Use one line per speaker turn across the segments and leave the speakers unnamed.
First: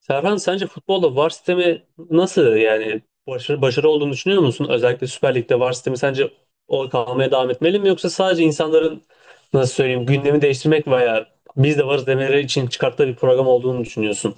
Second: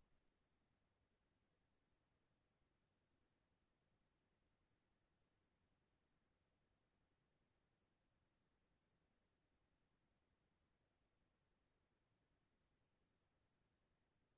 Serhan sence futbolda VAR sistemi nasıl yani başarı olduğunu düşünüyor musun? Özellikle Süper Lig'de VAR sistemi sence o kalmaya devam etmeli mi, yoksa sadece insanların nasıl söyleyeyim gündemi değiştirmek veya biz de varız demeleri için çıkarttığı bir program olduğunu düşünüyorsun?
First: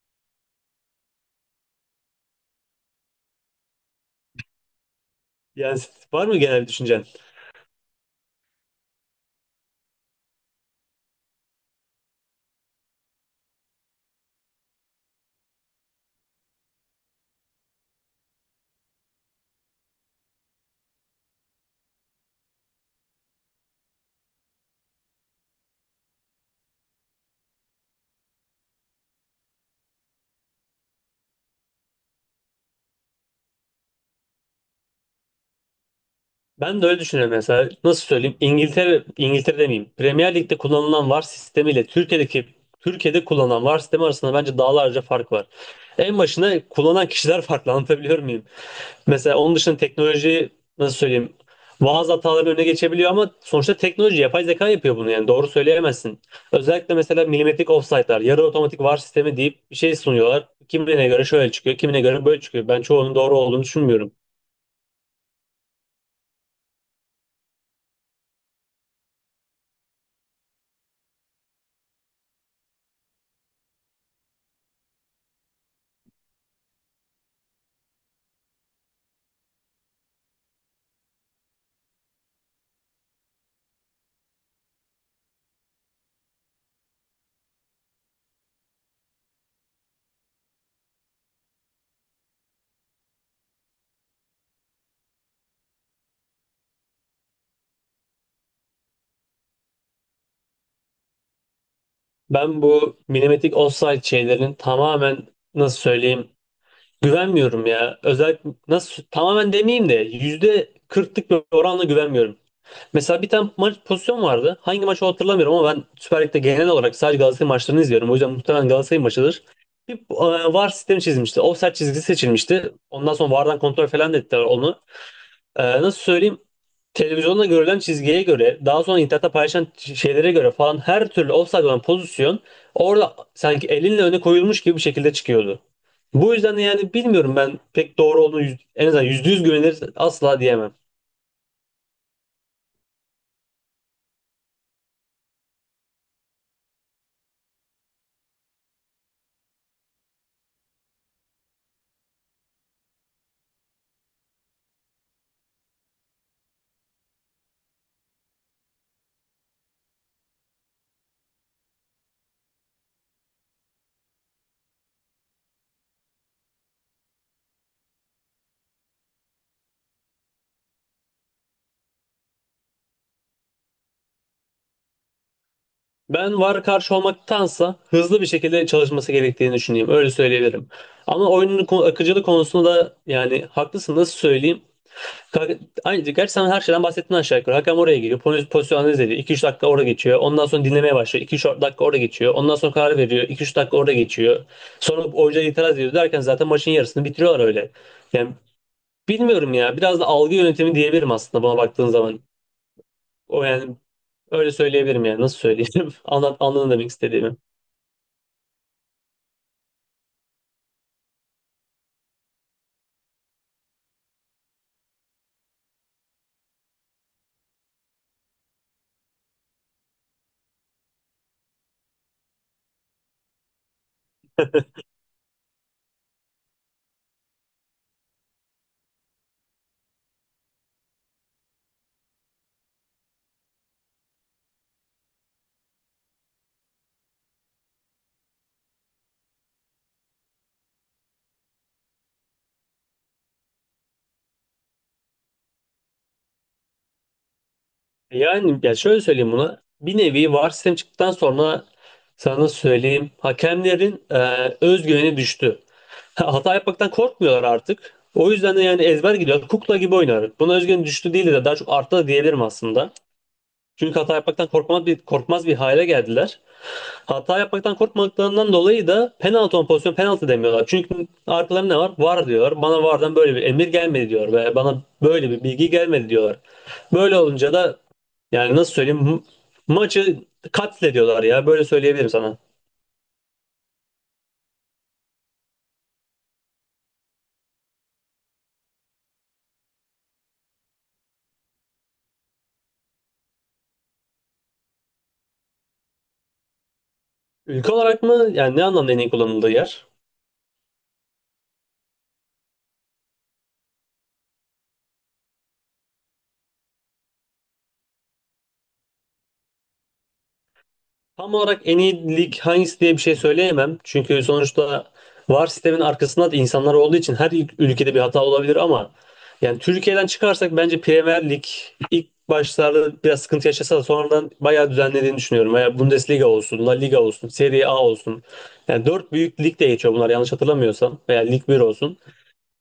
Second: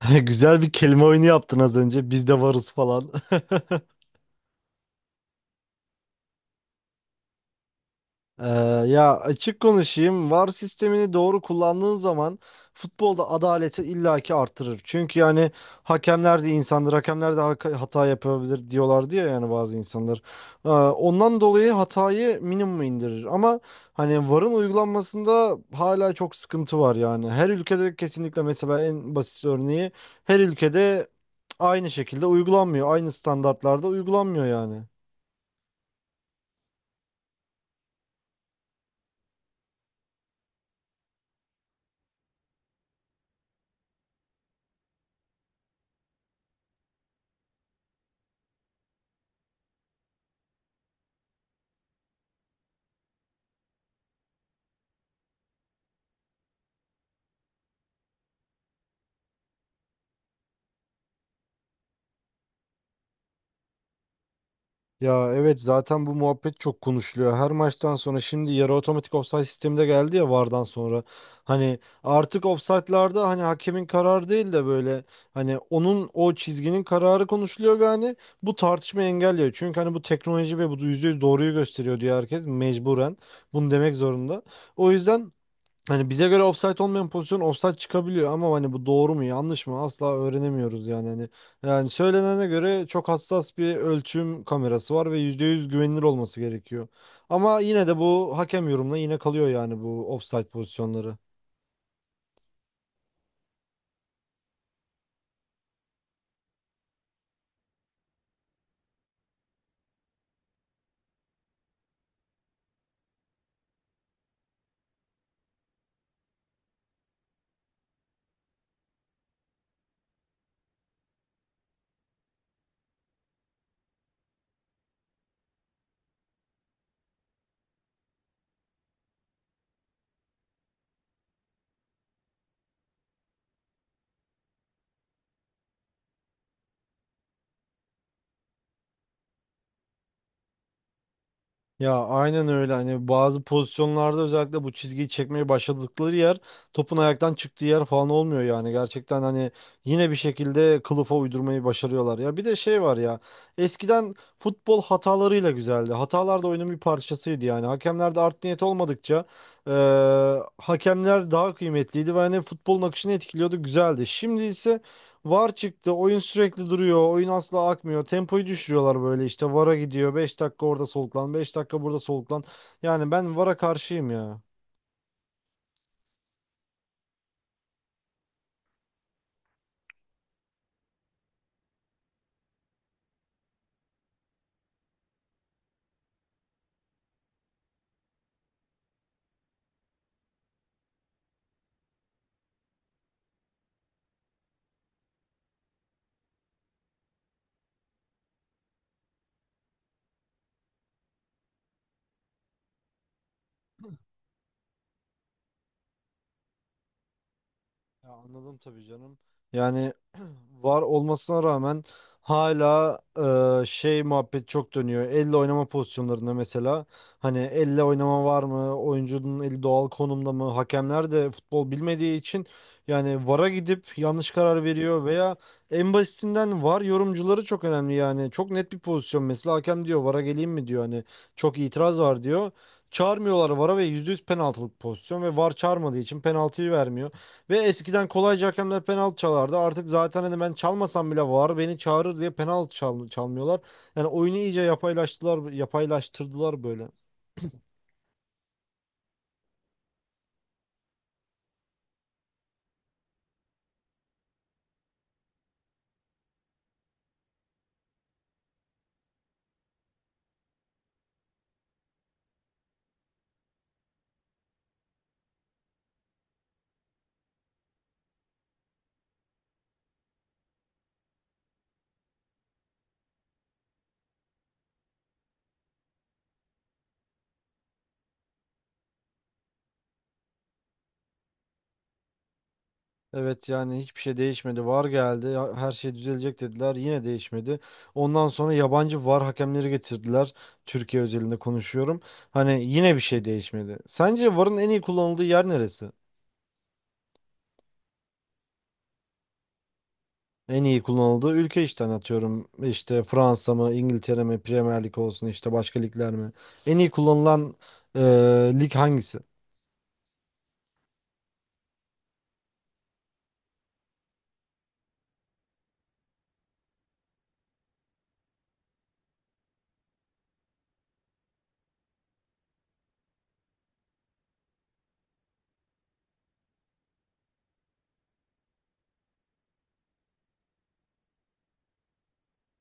Güzel bir kelime oyunu yaptın az önce. Biz de varız falan.
Yani var mı genel bir düşüncen?
Ee, ya açık konuşayım. VAR sistemini doğru kullandığın zaman futbolda adaleti illaki artırır. Çünkü yani hakemler de insandır. Hakemler de hata yapabilir diyorlar diye yani bazı insanlar. Ondan dolayı hatayı minimuma indirir. Ama hani VAR'ın uygulanmasında hala çok sıkıntı var yani. Her ülkede kesinlikle, mesela en basit örneği, her ülkede aynı şekilde uygulanmıyor. Aynı standartlarda uygulanmıyor yani.
Ben de öyle düşünüyorum mesela. Nasıl söyleyeyim? İngiltere, İngiltere demeyeyim. Premier Lig'de kullanılan VAR sistemiyle Türkiye'de kullanılan VAR sistemi arasında bence dağlarca fark var. En başına kullanan kişiler farklı, anlatabiliyor muyum? Mesela onun dışında teknoloji, nasıl söyleyeyim? Bazı hataların önüne geçebiliyor ama sonuçta teknoloji, yapay zeka yapıyor bunu, yani doğru söyleyemezsin. Özellikle mesela milimetrik offside'lar, yarı otomatik VAR sistemi deyip bir şey sunuyorlar. Kimine göre şöyle çıkıyor, kimine göre böyle çıkıyor. Ben çoğunun doğru olduğunu düşünmüyorum.
Ya evet, zaten bu muhabbet çok konuşuluyor. Her maçtan sonra şimdi yarı otomatik ofsayt sistemi de geldi ya VAR'dan sonra. Hani artık ofsaytlarda hani hakemin kararı değil de böyle, hani onun o çizginin kararı konuşuluyor ve hani bu tartışma engelliyor. Çünkü hani bu teknoloji ve bu %100 doğruyu gösteriyor diyor herkes mecburen. Bunu demek zorunda. O yüzden hani bize göre ofsayt olmayan pozisyon ofsayt çıkabiliyor ama hani bu doğru mu yanlış mı asla öğrenemiyoruz yani hani. Yani söylenene göre çok hassas bir ölçüm kamerası var ve %100 güvenilir olması gerekiyor. Ama yine de bu hakem yorumuna yine kalıyor yani, bu ofsayt pozisyonları.
Ben bu milimetrik offside şeylerin tamamen, nasıl söyleyeyim, güvenmiyorum ya. Özellikle nasıl tamamen demeyeyim de yüzde kırklık bir oranla güvenmiyorum. Mesela bir tane maç pozisyon vardı. Hangi maçı hatırlamıyorum ama ben Süper Lig'de genel olarak sadece Galatasaray maçlarını izliyorum. O yüzden muhtemelen Galatasaray maçıdır. Bir VAR sistemi çizmişti. Offside çizgisi seçilmişti. Ondan sonra VAR'dan kontrol falan da ettiler onu. Nasıl söyleyeyim? Televizyonda görülen çizgiye göre, daha sonra internette paylaşan şeylere göre falan her türlü offside olan pozisyon orada sanki elinle öne koyulmuş gibi bir şekilde çıkıyordu. Bu yüzden de yani bilmiyorum, ben pek doğru olduğunu en azından yüzde yüz güvenilir asla diyemem.
Ya aynen öyle, hani bazı pozisyonlarda özellikle bu çizgiyi çekmeye başladıkları yer, topun ayaktan çıktığı yer falan olmuyor yani, gerçekten hani yine bir şekilde kılıfa uydurmayı başarıyorlar. Ya bir de şey var ya, eskiden futbol hatalarıyla güzeldi, hatalar da oyunun bir parçasıydı yani, hakemlerde art niyet olmadıkça hakemler daha kıymetliydi ve hani futbolun akışını etkiliyordu, güzeldi. Şimdi ise VAR çıktı. Oyun sürekli duruyor. Oyun asla akmıyor. Tempoyu düşürüyorlar böyle işte. VAR'a gidiyor. Beş dakika orada soluklan, 5 dakika burada soluklan. Yani ben VAR'a karşıyım ya.
Ben VAR karşı olmaktansa hızlı bir şekilde çalışması gerektiğini düşünüyorum. Öyle söyleyebilirim. Ama oyunun akıcılığı konusunda da yani haklısın, nasıl söyleyeyim. Ka- Aynı şey. Gerçi sen her şeyden bahsettin aşağı yukarı. Hakem oraya geliyor. Pozisyon analiz ediyor. 2-3 dakika orada geçiyor. Ondan sonra dinlemeye başlıyor. 2 üç dakika orada geçiyor. Ondan sonra karar veriyor. 2 üç dakika orada geçiyor. Sonra oyuncuya itiraz ediyor derken zaten maçın yarısını bitiriyorlar öyle. Yani bilmiyorum ya. Biraz da algı yönetimi diyebilirim aslında buna baktığın zaman. O yani öyle söyleyebilirim yani. Nasıl söyleyeyim? Anladın demek istediğimi.
Ya anladım tabii canım. Yani var olmasına rağmen hala şey muhabbet çok dönüyor. Elle oynama pozisyonlarında mesela, hani elle oynama var mı? Oyuncunun eli doğal konumda mı? Hakemler de futbol bilmediği için yani VAR'a gidip yanlış karar veriyor veya en basitinden VAR yorumcuları çok önemli yani. Çok net bir pozisyon mesela, hakem diyor VAR'a geleyim mi diyor, hani çok itiraz var diyor. Çağırmıyorlar VAR'a ve %100 penaltılık pozisyon ve VAR çağırmadığı için penaltıyı vermiyor. Ve eskiden kolayca hakemler penaltı çalardı. Artık zaten hani ben çalmasam bile var beni çağırır diye penaltı çalmıyorlar. Yani oyunu iyice yapaylaştılar, yapaylaştırdılar böyle.
Yani ya şöyle söyleyeyim buna. Bir nevi VAR sistem çıktıktan sonra sana nasıl söyleyeyim. Hakemlerin özgüveni düştü. Hata yapmaktan korkmuyorlar artık. O yüzden de yani ezber gidiyor. Kukla gibi oynar. Buna özgüveni düştü değil de daha çok arttı da diyebilirim aslında. Çünkü hata yapmaktan korkmaz bir hale geldiler. Hata yapmaktan korkmadıklarından dolayı da penaltı olan pozisyon penaltı demiyorlar. Çünkü arkalarında ne var? VAR diyor. Bana VAR'dan böyle bir emir gelmedi diyor. Ve bana böyle bir bilgi gelmedi diyorlar. Böyle olunca da yani nasıl söyleyeyim? Maçı katlediyorlar ya. Böyle söyleyebilirim sana.
Evet yani hiçbir şey değişmedi. VAR geldi. Her şey düzelecek dediler. Yine değişmedi. Ondan sonra yabancı VAR hakemleri getirdiler. Türkiye özelinde konuşuyorum. Hani yine bir şey değişmedi. Sence VAR'ın en iyi kullanıldığı yer neresi?
Ülke olarak mı? Yani ne anlamda en iyi kullanıldığı yer?
En iyi kullanıldığı ülke işte, hani atıyorum İşte Fransa mı, İngiltere mi, Premier Lig olsun işte, başka ligler mi? En iyi kullanılan e, lig hangisi?
Tam olarak en iyi lig hangisi diye bir şey söyleyemem. Çünkü sonuçta VAR sistemin arkasında da insanlar olduğu için her ülkede bir hata olabilir ama yani Türkiye'den çıkarsak bence Premier Lig ilk başlarda biraz sıkıntı yaşasa da sonradan bayağı düzenlediğini düşünüyorum. Veya Bundesliga olsun, La Liga olsun, Serie A olsun. Yani dört büyük lig de geçiyor bunlar, yanlış hatırlamıyorsam. Veya Lig bir olsun.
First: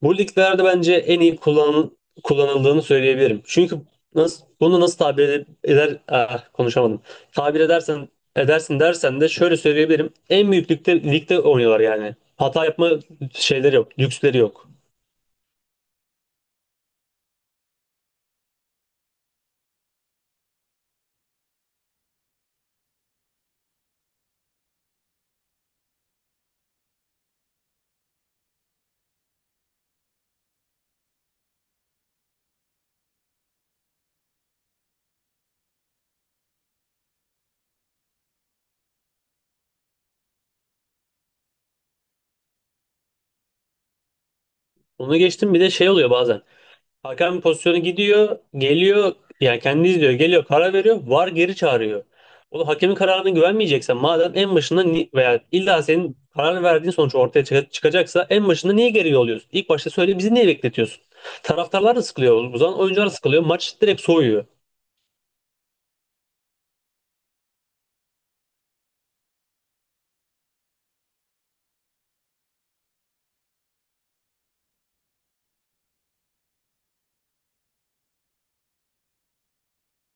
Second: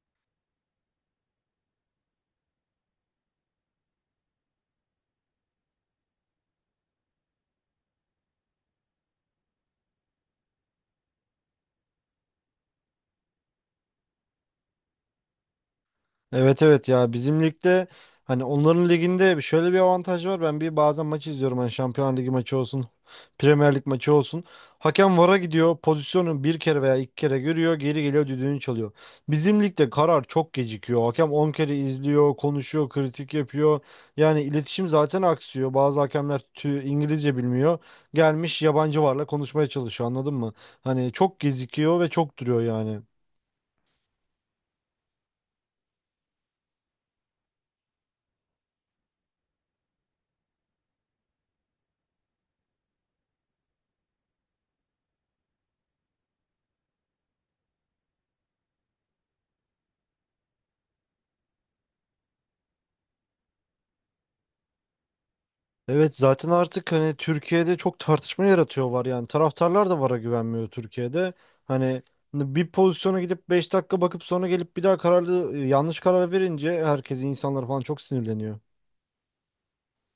Bu liglerde bence en iyi kullanıldığını söyleyebilirim. Çünkü nasıl, bunu nasıl tabir eder, konuşamadım. Tabir edersen edersin dersen de şöyle söyleyebilirim. En büyük ligde oynuyorlar yani. Hata yapma şeyleri yok, lüksleri yok.
Evet evet ya, bizim ligde hani, onların liginde şöyle bir avantaj var. Ben bir bazen maç izliyorum, hani Şampiyonlar Ligi maçı olsun, Premier Lig maçı olsun. Hakem VAR'a gidiyor, pozisyonu bir kere veya iki kere görüyor, geri geliyor, düdüğünü çalıyor. Bizim ligde karar çok gecikiyor. Hakem 10 kere izliyor, konuşuyor, kritik yapıyor. Yani iletişim zaten aksıyor. Bazı hakemler İngilizce bilmiyor. Gelmiş yabancı VAR'la konuşmaya çalışıyor, anladın mı? Hani çok gecikiyor ve çok duruyor yani.
Onu geçtim, bir de şey oluyor bazen. Hakem pozisyonu gidiyor, geliyor, yani kendi izliyor, geliyor, karar veriyor, VAR geri çağırıyor. O hakemin kararına güvenmeyeceksen madem en başında veya illa senin karar verdiğin sonuç ortaya çıkacaksa en başında niye geri yolluyorsun? İlk başta söyle, bizi niye bekletiyorsun? Taraftarlar da sıkılıyor, o zaman oyuncular da sıkılıyor, maç direkt soğuyor.
Evet, zaten artık hani Türkiye'de çok tartışma yaratıyor var yani, taraftarlar da VAR'a güvenmiyor Türkiye'de. Hani bir pozisyona gidip 5 dakika bakıp sonra gelip bir daha kararlı yanlış karar verince herkes, insanlar falan çok sinirleniyor.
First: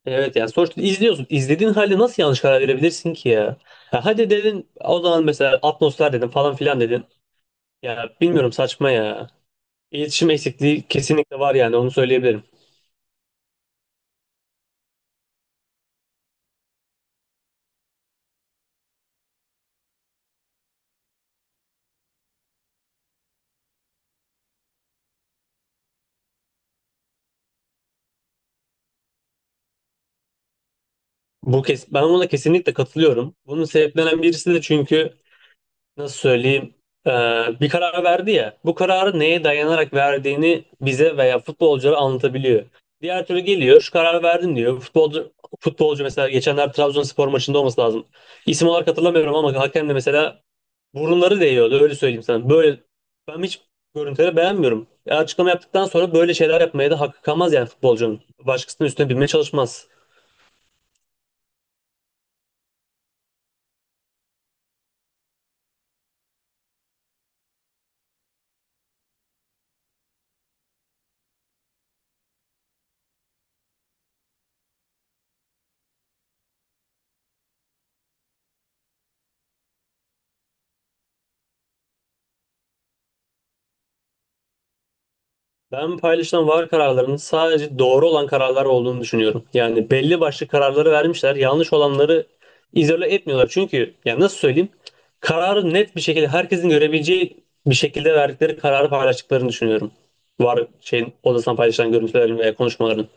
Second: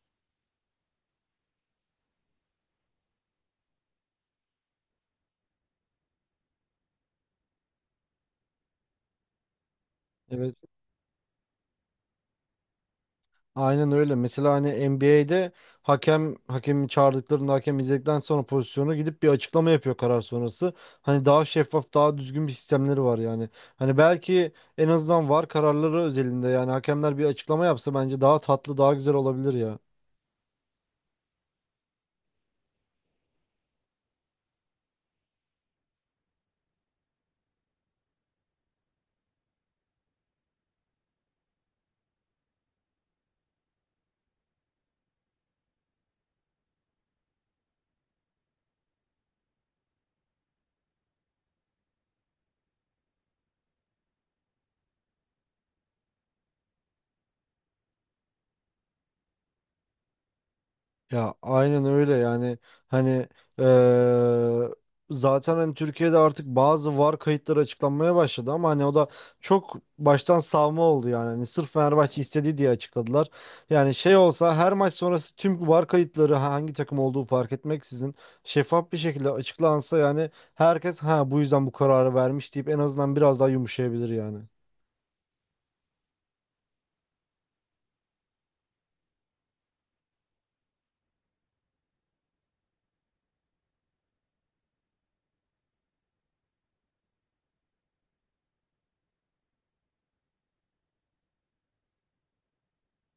Evet, yani sonuçta izliyorsun. İzlediğin halde nasıl yanlış karar verebilirsin ki ya? Ha, hadi dedin o zaman mesela, atmosfer dedin falan filan dedin. Ya bilmiyorum, saçma ya. İletişim
Evet,
eksikliği kesinlikle var, yani onu söyleyebilirim.
aynen öyle. Mesela hani NBA'de hakem hakemi çağırdıklarında hakem izledikten sonra pozisyonu gidip bir açıklama yapıyor karar sonrası. Hani daha şeffaf, daha düzgün bir sistemleri var yani. Hani belki en azından VAR kararları özelinde yani hakemler bir açıklama yapsa bence daha tatlı, daha güzel olabilir ya.
Bu kes Ben buna kesinlikle katılıyorum. Bunun sebeplenen birisi de çünkü nasıl söyleyeyim e, bir karar verdi ya. Bu kararı neye dayanarak verdiğini bize veya futbolculara anlatabiliyor. Diğer türlü geliyor, şu karar verdim diyor. Futbolcu mesela, geçenler Trabzonspor maçında olması lazım. İsim olarak hatırlamıyorum ama hakem de mesela burunları değiyordu, öyle söyleyeyim sana. Böyle ben hiç görüntüleri beğenmiyorum. Açıklama yaptıktan sonra böyle şeyler yapmaya da hakkı kalmaz yani futbolcunun. Başkasının üstüne binmeye çalışmaz.
Ya aynen öyle yani hani eee, zaten hani Türkiye'de artık bazı VAR kayıtları açıklanmaya başladı ama hani o da çok baştan savma oldu yani, hani sırf Fenerbahçe istediği diye açıkladılar. Yani şey olsa, her maç sonrası tüm VAR kayıtları hangi takım olduğu fark etmeksizin şeffaf bir şekilde açıklansa yani, herkes ha bu yüzden bu kararı vermiş deyip en azından biraz daha yumuşayabilir yani.
Ben paylaşılan VAR kararlarının sadece doğru olan kararlar olduğunu düşünüyorum. Yani belli başlı kararları vermişler. Yanlış olanları izole etmiyorlar. Çünkü yani nasıl söyleyeyim? Kararı net bir şekilde, herkesin görebileceği bir şekilde verdikleri kararı paylaştıklarını düşünüyorum. VAR şeyin odasından paylaşılan görüntülerin veya konuşmaların.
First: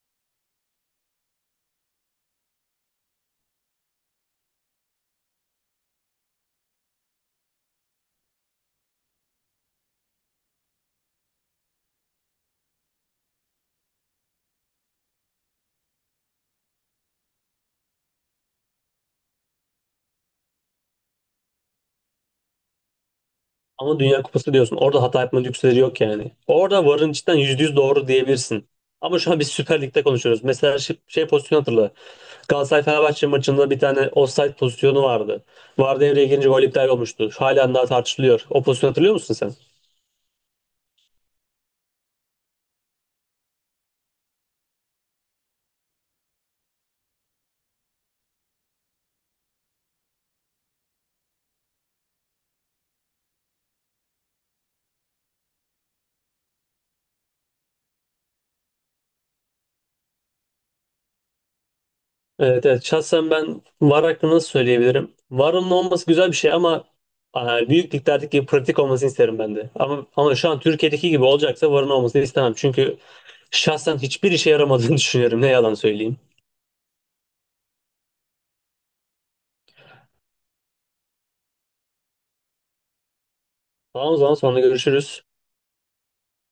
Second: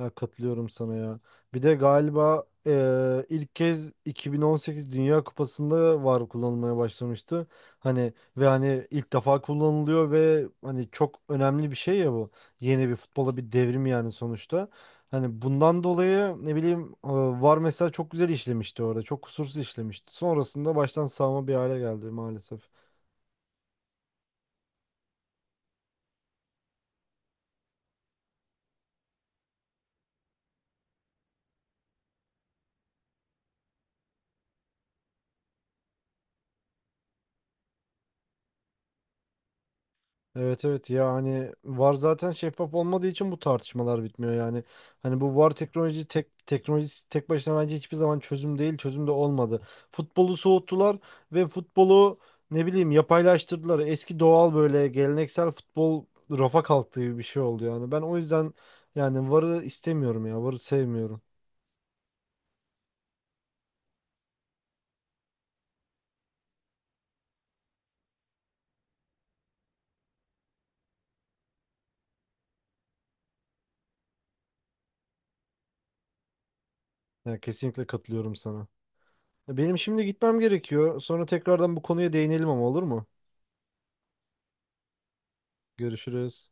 Ya katılıyorum sana ya. Bir de galiba ilk kez 2018 Dünya Kupası'nda VAR kullanılmaya başlamıştı. Hani ve hani ilk defa kullanılıyor ve hani çok önemli bir şey ya bu. Yeni bir futbola bir devrim yani sonuçta. Hani bundan dolayı ne bileyim, VAR mesela çok güzel işlemişti orada. Çok kusursuz işlemişti. Sonrasında baştan sağma bir hale geldi maalesef.
Ama Dünya Kupası diyorsun. Orada hata yapma lüksleri yok yani. Orada varın içinden %100 doğru diyebilirsin. Ama şu an biz Süper Lig'de konuşuyoruz. Mesela şey, şey pozisyonu hatırla. Galatasaray Fenerbahçe maçında bir tane offside pozisyonu vardı. VAR devreye girince gol iptal olmuştu. Halen daha tartışılıyor. O pozisyonu hatırlıyor musun sen?
Evet evet, ya hani VAR zaten şeffaf olmadığı için bu tartışmalar bitmiyor yani. Hani bu VAR teknoloji teknolojisi tek başına bence hiçbir zaman çözüm değil, çözüm de olmadı. Futbolu soğuttular ve futbolu ne bileyim yapaylaştırdılar. Eski doğal, böyle geleneksel futbol rafa kalktı gibi bir şey oldu yani. Ben o yüzden yani VAR'ı istemiyorum ya. VAR'ı sevmiyorum.
Evet, evet. Şahsen ben VAR hakkında nasıl söyleyebilirim? VAR'ın olması güzel bir şey ama büyük liglerdeki gibi pratik olmasını isterim ben de. Ama şu an Türkiye'deki gibi olacaksa VAR'ın olmasını istemem. Çünkü şahsen hiçbir işe yaramadığını düşünüyorum. Ne yalan söyleyeyim.
Yani kesinlikle katılıyorum sana. Benim şimdi gitmem gerekiyor. Sonra tekrardan bu konuya değinelim ama, olur mu?
Tamam, o zaman sonra görüşürüz.
Görüşürüz.